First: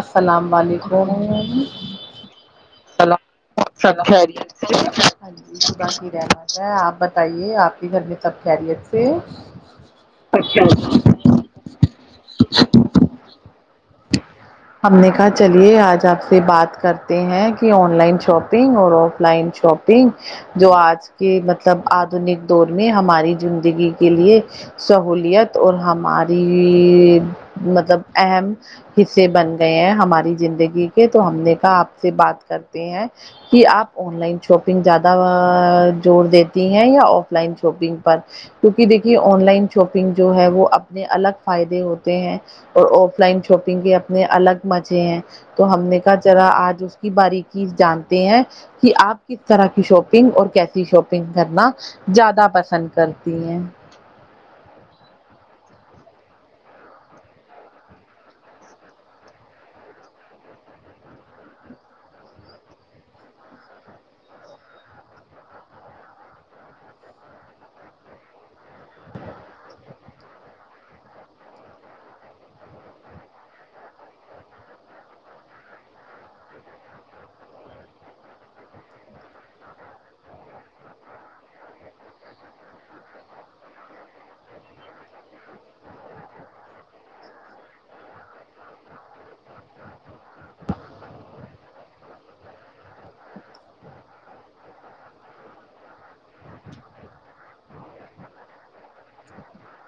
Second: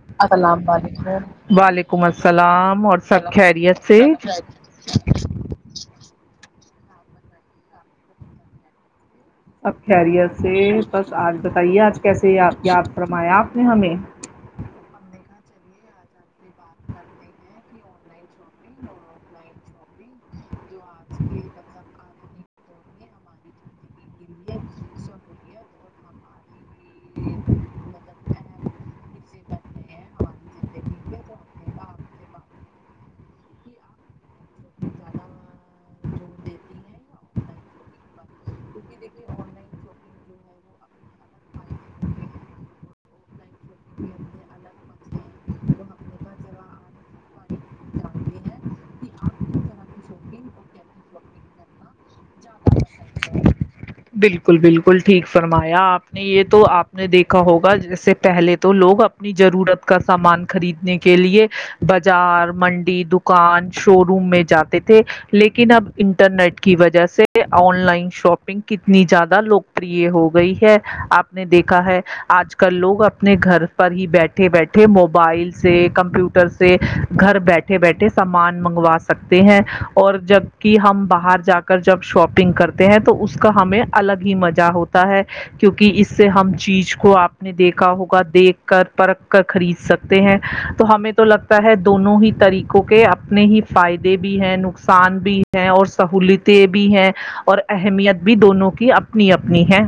السلام علیکملری وعلیکم السلام اور سب خیریت سے ہاں جی صبح کی رہمات ہے آپ بتائیے آپ کے گھر میں سب خیریت سے اب خیریت سے اچھا بس آج بتائیے آج کیسےپ کیا فرمایا آپ نے ہمیں ہم نے کہا چلیے آج آپ سے بات کرتے ہیں کہ آن لائن شاپنگ اور آف لائن شاپ جو آج کے مطلب آدنک دور میں ہماری زندگی کے لیے سہولیت اور ہمارے مطلب اہم حصے بن گئے ہیں ہماری زندگی تو ہم نے کہا آپ سے بات کرتے ہیں کہ آپ آن لائن شاپنگ زیادہ جوور دیتی ہیں یا آف لائن شاپنگ پر کیونکہ دیکھیے آن لائن شاپنگ جو ہے وہ اپنے الگ فائدے ہوتے ہیں اور آف لائن شاپنگ کے اپنے الگ مزے ہیں تو ہم نے کہا ذرا آج اس باری کیی جانتے ہیں کہ آپ کس طرح کی شاپنگ اور کیسی شاپنگ کرنا زیادہ پسند کرتی ہیں بالکل بالکل ٹھیک فرمایا آپ نے یہ تو آپ نے دیکھا ہوگا جیس سے پہلے تو لوگ اپنی ضرورت کا سامان خریدنے کے لیے بازار منڈی کان شو روم میں جاتے تھے لیکن اب انٹرنیٹ کی وجہ سے آن لائن شاپنگ کتنی زیادہ لوکپری ہو گئی ہے آپ نے دیکھا ہے آج کل لوگ اپنے گھر پر ہی بیٹھے بیٹھے موبائل سے کمپیوٹر سے سے گھر بیٹھے بیٹھے سامان منگوا سکتے ہیں اور جبک ہم باہر جا کر جب شاپنگ کرتے ہیں تو اس کا ہمیں الگ ہی مزہ ہوتا ہے کیونکہ اس سے ہم چیز کو آپ نے دیکھا ہوگا دیکھ کر پرکھ کر خرید سکتے ہیں تو ہمیں تو لگتا ہے دونوں ہی طریقوں کے اپنے ہی فائدے بھی ہیں نقصان بھی ہیں اور سہولتیں بھی ہیں اور اہمیت بھی دونوں کی اپنی اپنی ہیں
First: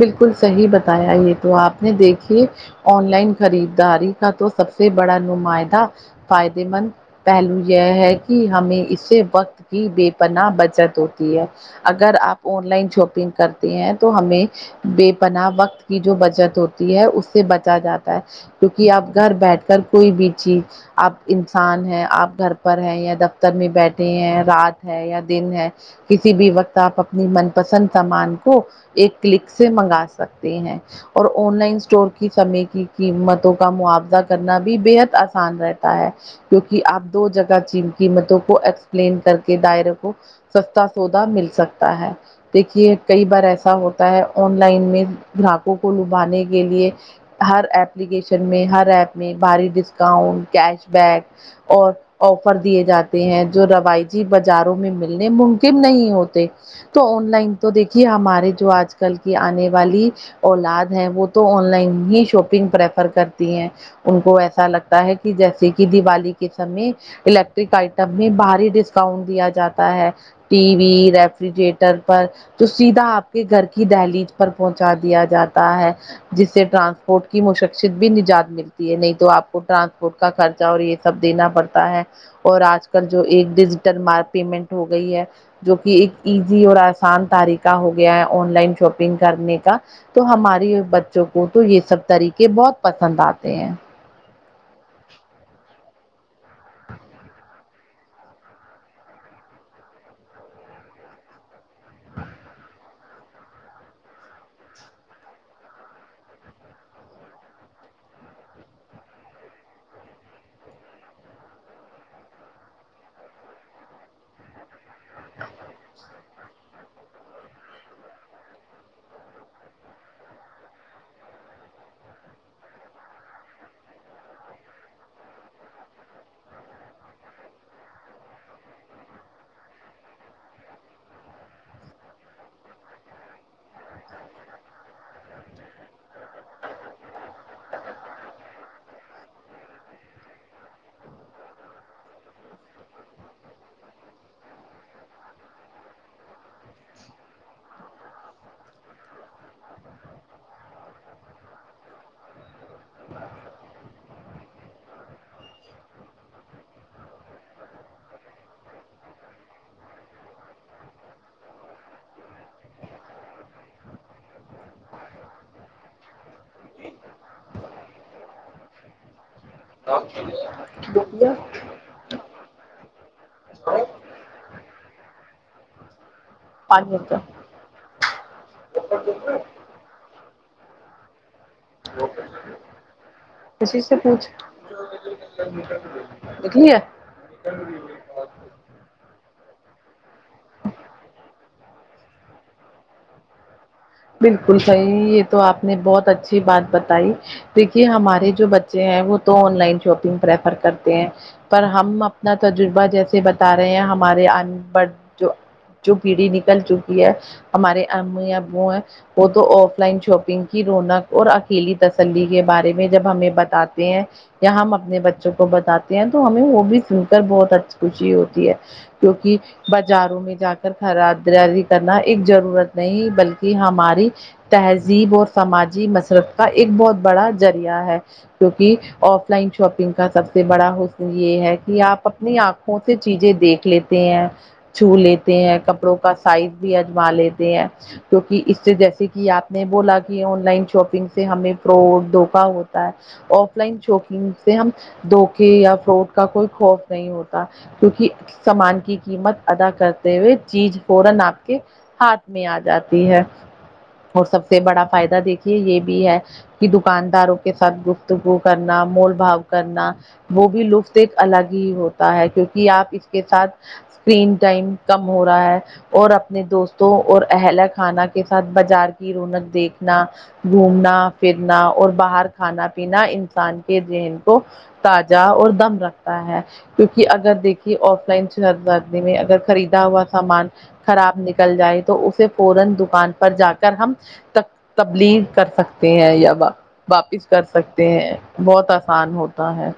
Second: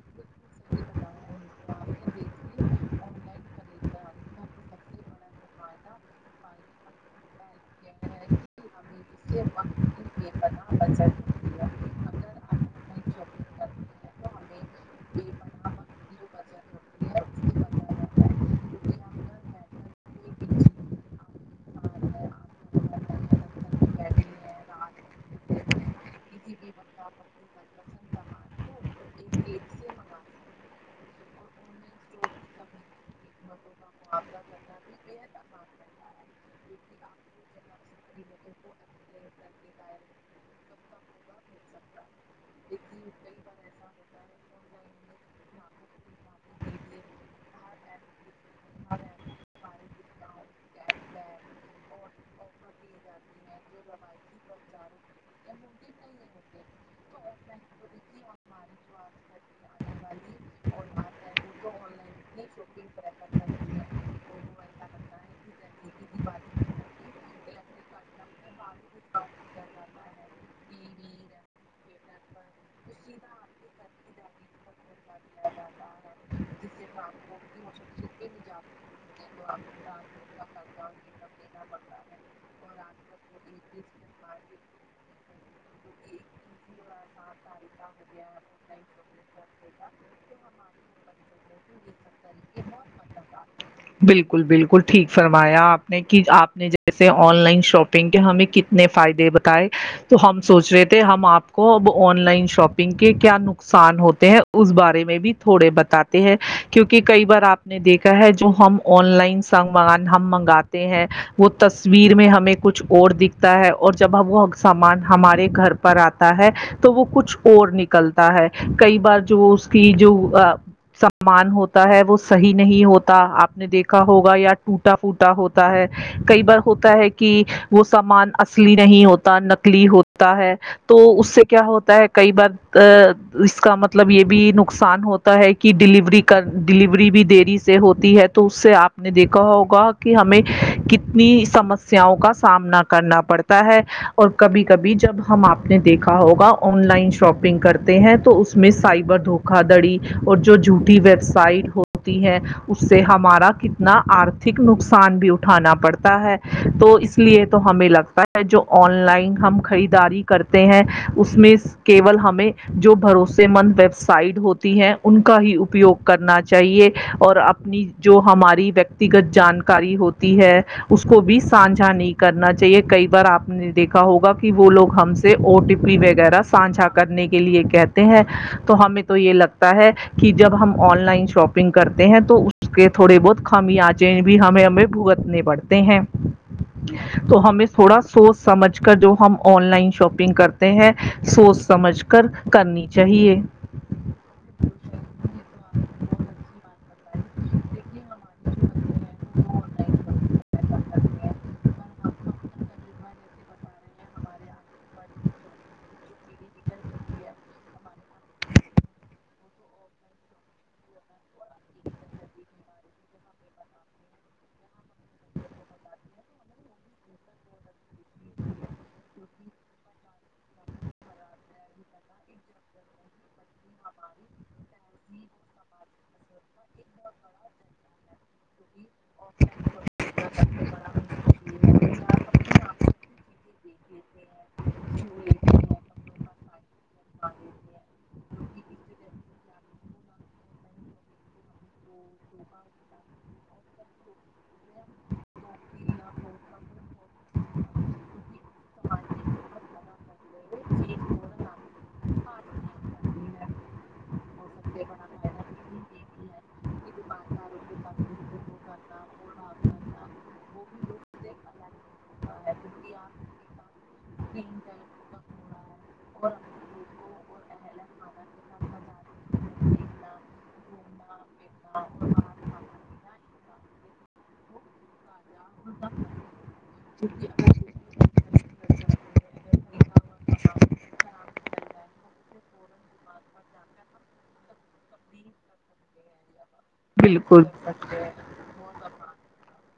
بالکل صحیح بتایا یہ تو آپ نے دیکھیے آن لائن خریداری کا تو سب سے بڑا نمائدہ فائدے مند پہلو یہ ہے کہ ہمیں اس اس سے وقت کی بے پناہ بچت ہوتی ہے اگر آپ آن لائن شاپنگ کرتے ہیں تو ہمیں بے پناہ وقت کی جو بچت ہوتی ہے اس سے بچا جاتا ہے کیونکہ اب گھر بیٹھ کر کوئی بھی چیز آپ انسان ہے آپ گھر پر ہیں یا دفتر میں بیٹھے ہیں رات ہے یا دن ہے کسی بھی وقت آپ اپنی من پسند سامان کو ایک کلک سے منگا سکتے ہیں اور آن لائن اسٹور کی سمے کی قیمتوں کا موضہ قبض کرنا بھی بےحد آسان رہتا ہے کیونکہ آپ دو جگہ چیم قیمتوں کو ایکسپلین کر کے دائرے کو سستا سودا مل سکتا ہے دیکھیے کئی بار ایسا ہوتا ہے آن لائن میں گراہکوں کو لبانے کے لیے ہر ایپلیکیشن میں ہر ایپ میں بھاری ڈسکاؤنٹ کیش بیک اور آفر دیے جاتے ہیں جو روایتی بازاروں میں ملنے ممکن نہیں ہوتے تو آن لائن تو دیکھیے ہمارے جو آج کل کی آنے والی اولاد ہے وہ تو آن لائن ہی شاپنگ پریفر کرتی ہیں ان کو ایسا لگتا ہے کہ جیسے کہ دیوالی کے سمے الیکٹرک آئٹم میں بھاری ڈسکاؤنٹ دیا جاتا ہے ٹی وی ریفریجریٹر پر تو سیدھا آپ کے گھر کے کی دہلی پر پہنچا دیا جاتا ہے جس سے ٹرانسپورٹ کی مشقصت بھی نجات ملتی ہے نہیں تو آپ کو ٹرانسپورٹ کا خرچہ اور یہ سب دینا پڑتا ہے اور آج کل جو ایک ڈیجیٹل مار پیمنٹ ہو گئی ہے جو کہ ایک ایزی اور آسان طریقہ ہو گیا ہے آن لائن شاپنگ کرنے کا تو ہماری بچوں کو تو یہ سب طریقے بہت پسند آتے ہیں بالکل بالکل ٹھیک فرمایا آپ نے کہ آپ نے جیسے آن لائن شاپنگ کے ہمیں ک نے فائدے بتائے تو ہم سوچ رہے تھے ہم آپ کو اب آن لائن شاپ کے کیا نقصان ہوتے ہیں اس بارے میں بھی تھوڑے بتاتے ہیں کیونکہ کئی بار آپ ہم نے دیکھا ہے جو ہم آن لائن سنگ مگان ہم منگاتے ہیں وہ تصویر میں ہمیں کچھ اور دکھتا ہے اور جب ہم وہ سامان ہمارے گھر پر آتا ہے تو وہ کچھ اور نکلتا ہے کئی بار جو اس کی جو سامان ہوتا ہے وہ صحیح نہیں ہوتا آپ نے دیکھا ہوگا یا ٹوٹا پھوٹا ہوتا ہے کئی بار ہوتا ہے کہ وہ سامان اصلی نہیں ہوتا نکلی ہوتا ہے تو اس سے کیا ہوتا ہے کئی بار اس کا مطلب یہ بھی نقصان ہوتا ہے کہ ڈیلیوری کر ڈلیوری بھی دری ہوتی ہے تو اس سے آپ نے دیکھا ہوگا کہ ہمیں کتنی سمسیاؤ کا سامنا کرنا پڑتا ہے اور کبھی کبھی جب ہم آپ نے دیکھا ہوگا آن لائن شاپنگ کرتے ہیں تو اس میں سائبر دھوکا دڑی اور جو جھوٹی ویب سائٹ ہو ہوتی ہے اس سے ہمارا کتنا آرتھک نقصان بھی اٹھانا پڑتا ہے تو اس لیے تو ہمیں لگتا ہے جو آن لائن ہم خریداری کرتے ہیں اس میں کیول ہمیں جو بھروسے مند ویب سائڈ ہوتی ہیں ان کا ہی اپیوگ کرنا چاہیے اور اپنی جو ہماری ویکتیگت جان کاری ہوتی ہے اس کو بویا بھی سانھا نہیں کرنا چاہیے کئی بار آپ نے دیکھا ہوگا کہ وہ لوگ ہم سے او ٹی پی وغیرہ سانھا پانی کا کرنے کے لیے کہتے ہیں تو ہمیں تو یہ لگتا ہے کہ جب ہم آن لائن شاپنگ کرتے ہیں تو اس کے تھوڑے بہت ہم کسی سے آج پوچھ بھی ہمیں ہمیں بھگتنے بڑھتے ہیں نکلی ہے تو ہمیں تھوڑا سوچ سمجھ کر جو ہم آن لائن شاپنگ کرتے ہیں سوچ سمجھ کر کرنی چاہیے بالکل صحیح یہ تو آپ نے بہت اچھی بات ب دیکھیے ہمارے جو بچے ہیں وہ تو آن لائن شاپنگ پریفر کرتے پر ہم اپنا تجربہ جیسے بتا رہے ہیں ہمارے بڑھ جو جو پیڑھی نکل چکی ہے ہمارے ا یا بو ہے وہ تو آف لائن شاپنگ کی رونق اور اکیلی تسلی کے بارے میں جب ہمیں بتاتے ہیں یا ہم اپنے بچوں کو بتاتے ہیں تو ہمیں وہ بھی سن کر بہت اچ خوشی ہوتی ہے کیوںکہ بازاروں میں جا کر خراداری کرنا ایک ضرورت نہیں بلکہ ہم ہماری تہذیب اور سماجی مسرت کا ایک بہت بڑا ذریعہ ہے کیونکہ آف لائن شاپنگ کا سب سے بڑا حصن یہ ہے کہ آپ اپنی آنکھوں سے چیزیں دیکھ لیتے چھو لیتے ہیں کپڑوں کا سائز بھی اجما لیتے ہیں کیکہ اس سے جیسے کہ آپ نے بولا کہ آن لائن شاپنگ سے ہمیں فراڈ دھوکا ہوتا ہے آف لائن شوپنگ سے ہم دھوکے یا فروٹ کا کوئی خوف نہیں ہوتا کیونکہ سامان کی قیمت ادا کر ہو چیز فورن آپ کے ہاتھ میں آ جاتی ہے اور سب سے بڑا فائدہ دیکھیے یہ بھی ہے کی دکانداروں کے ساتھ گفتگو کرنا مول بھاؤ کرنا وہ بھی لطف ایک الگ ہی ہوتا ہے کیونکہ آپ اس کے ساتھ اسکرین ٹائم کم ہو رہا ہے اور اپنے دوستوں اور اہلا کھانا کے ساتھ بازار کی رونق دیکھنا گھومنا پھرنا اور باہر کھانا پینا انسان کے ذہن کو تازہ اور دم رکھتا ہے کیونکہ اگر دیکھیے آف لائن شہردی میں اگر خریدا ہوا سامان خراب نکل جائے تو اسے فورن دکھ ان پر جا کر ہم تبلیغ کر سکتے ہیں یا واپس کر بالکل سکتے ہیں بہت آسان ہوتا ہے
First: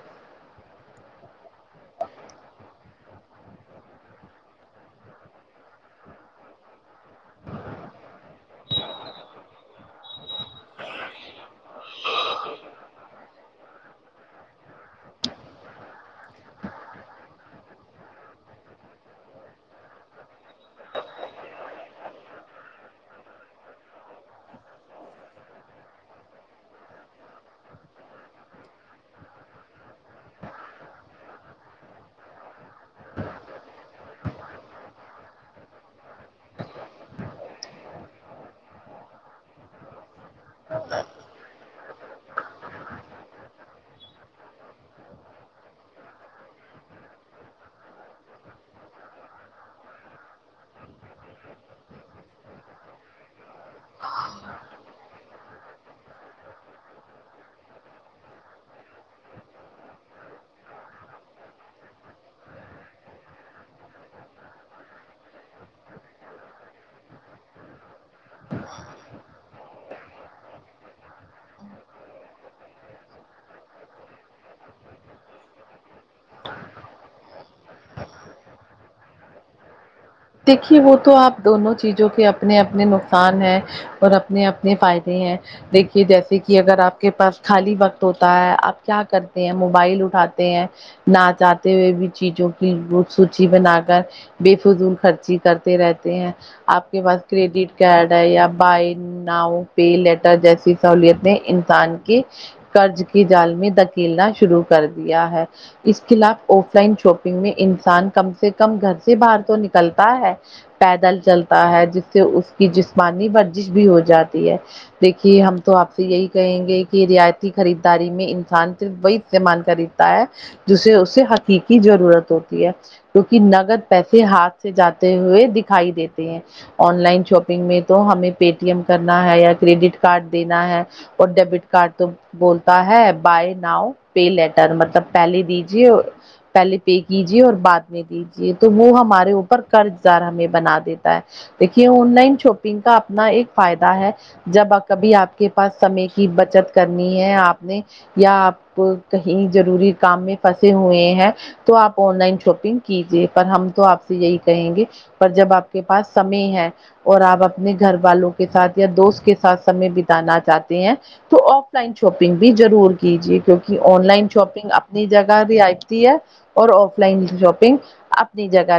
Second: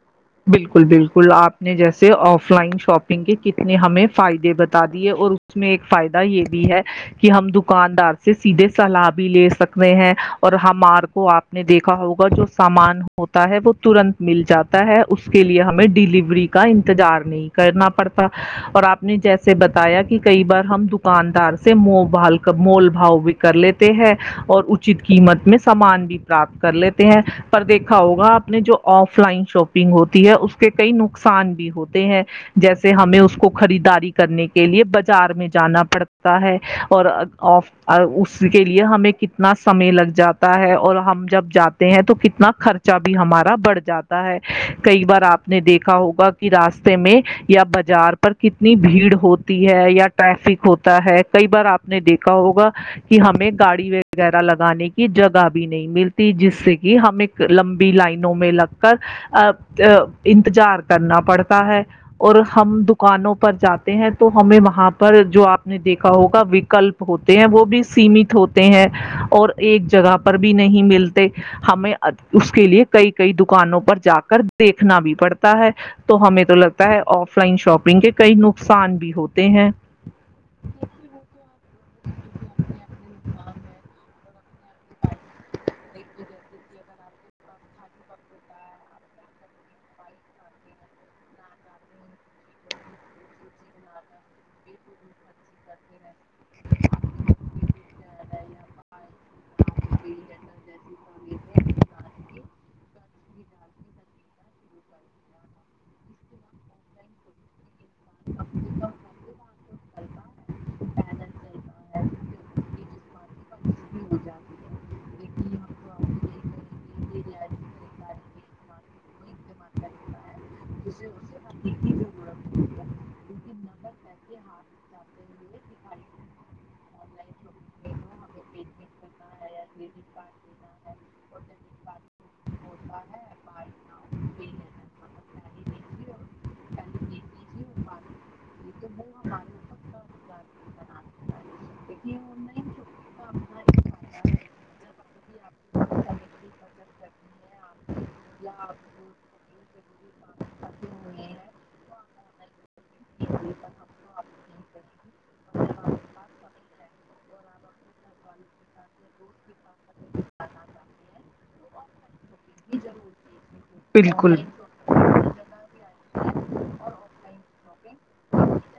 بالکل بالکل آپ نے جیسے آف لائن شاپنگ کے کتنے ہمیں فائدے بتا دیے اور اس میں ایک فائدہ یہ بھی ہے کہ ہم دکاندار سے سیدھے صلاح بھی لے سکتے ہیں اور ہمار کو آپ نے دیکھا ہوگا جو سامان ہوتا ہے وہ ترنت مل جاتا ہے اس کے لیے ہمیں ڈیلیوری کا انتظار نہیں کرنا پڑتا اور آپ نے جیسے بتایا کہ کئی بار ہم دکاندار سے منہ بھال کر مول بھاؤ بھی کر لیتے ہیں اور اچت قیمت میں سامان بھی پراپت کر لیتے ہیں پر دیکھا ہوگا آپ نے جو آف لائن شاپ ہوتی ہے اس کے کئی نقصان بھی ہوتے ہیں جیسے ہمیں اس کو خریداری کرنے کے لیے بازار میں جانا پڑتا ہے اور آف اور اس کے لیے ہمیں کتنا سمے لگ جاتا ہے اور ہم جب جاتے ہیں تو کتنا خرچہ بھی ہمارا بڑھ جاتا ہے کئی بار آپ نے دیکھا ہوگا کہ راستے میں یا بازار پر کتنی بھیڑ ہوتی ی ہے یا ٹریفک ہوتا ہے کئی بار آپ نے دیکھا ہوگا کہ ہمیں گاڑی وغیرہ لگانے کی جگہ بھی نہیں ملتی جس سے کہ ہمیں لمبی لائنوں میں لگ کر انتظار کرنا پڑتا ہے اور ہم دکانوں پر جاتے ہیں تو ہمیں وہاں پر جو آپ نے دیکھا ہوگا وکلپ ہوتے ہیں وہ بھی سیمت ہوتے ہیں اور ایک جگہ پر بھی نہیں ملتے ہمیں اس کے لیے کئی کئی دکانوں پر جا کر دیکھنا بھی پڑتا ہے تو ہمیں تو لگتا ہے آف لائن شاپنگ کے کئی نقصان بھی ہوتے ہیں دیکھیے وہ تو آپ دونوں چیزوں کے اپنے اپنے نقصان ہیں اور اپنے اپنے فائدے ہیں دیکھیے جیسے کہ اگر آپ کے پاس خالی وقت ہوتا ہے آپ کیا کرتے ہیں موبائل اٹھاتے ہیں ناچاہتے ہوئے بھی چیزوں کی سوچی بنا کر بے فضول خرچی کرتے رہتے ہیں آپ کے پاس کریڈٹ کارڈ ہے یا بائ ناؤ پے لیٹر جیسی سہولتیں انسان کی قرض کی جالمی دکیلنا شروع کر دیا ہے اس خلاف آف لائن شاپنگ میں انسان کم سے کم گھر سے باہر تو نکلتا ہے پیدل چلتا ہے جس سے اس کی جسمانی ورزش بھی ہو جاتی ہے دیکھیے ہم تو آپ سے یہی کہیں گے کہ رعایتی خریداری میں انسان صرف وہی استعمال خریدتا ہے جسے اسے حقیقی ضرورت ہوتی ہے کیکہ نگد پیسے ہاتھ سے جاتے ہوئے دکھائی دیتے ہیں آن لائن شاپنگ میں تو ہمیں پے ٹی ایم کرنا ہے یا کریڈٹ کارڈ دینا ہے اور ڈیبٹ کارڈ تو بولتا ہے بائی ناؤ پے لیٹر مطلب پہلے دیجے پہلے پے کیجیے اور بعد میں دیجیے تو وہ ہمارے اوپر قرض دار ہمیں بنا دیتا ہے دیکھیے آن لائن شاپنگ کا اپنا ایک فائدہ ہے جب کبھی آپ کے پاس سمے کی بچت کرنی ہے آپ نے یا آپ کہیں جضروری کام میں پھنسے ہوئے ہیں تو آپ آن لائن شاپنگ کیجیے پر ہم تو آپ یہی کہیں گے پر جب آپ کے پاس سمے ہے اور آپ اپنے گھر والوں کے ساتھ یا دوست کے ساتھ سمے بتانا چاہتے ہیں تو آف لائن شاپنگ بھی ضرور کیجیے کیونکہ آن لائن شاپنگ اپ اپنی جگہ ر آتی ہے اور آف لائن شاپنگ اپنی جگہ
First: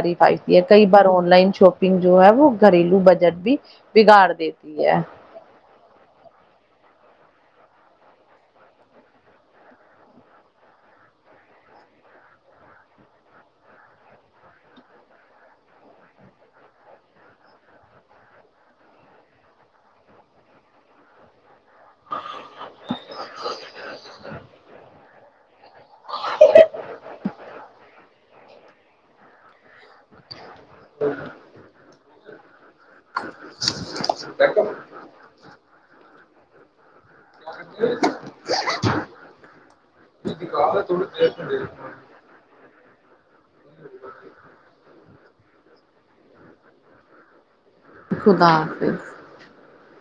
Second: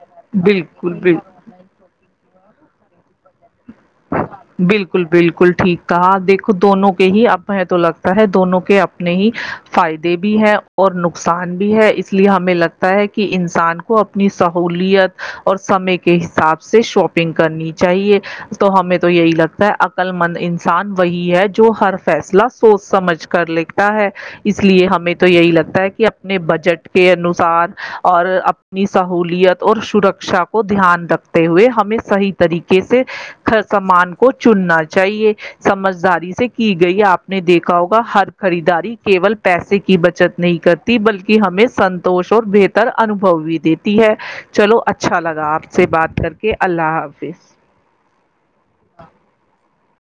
کئی بار بالکل آن لائن شاپنگ جو ہے وہ گھریلو بجٹ بھی بگاڑ دیتی ہے بالکل بالکل ٹھیک کہا دیکھو دونوں کے ہی اب تو لگتا ہے دونوں کے اپنے ہی فائدے بھی ہیں اور نقصان بھی ہے اس لیے ہمیں لگتا ہے کہ انسان کو اپنی سہولیت اور سمے کے حساب سے شاپنگ کرنی چاہیے تو ہمیں یہی لگتا ہے عقل مند انسان وہی ہے جو جو ہر فیصلہ سوچ سمجھ کر لکھتا ہے اس لیے ہمیں تو یہی لگتا ہے کہ اپنے بجٹ کے انوسار اور اپنی سہوولت اور سرکشا کو دھیان رکھتے ہوئے ہمیں صحیح طریقے سے سامان کو چننا چاہیے سمجھداری سے کی گئی آپ نے دیکھا ہوگا ہر خریداری کیول پیسے کی بچت نہیں کرتی بلکہ ہمیں سنتوش اور بہتر انوبو بھی دیتی ہے چلو اچھا لگا آپ سے بات کر کے اللہ حافظ خدا حافظ [unintelligible]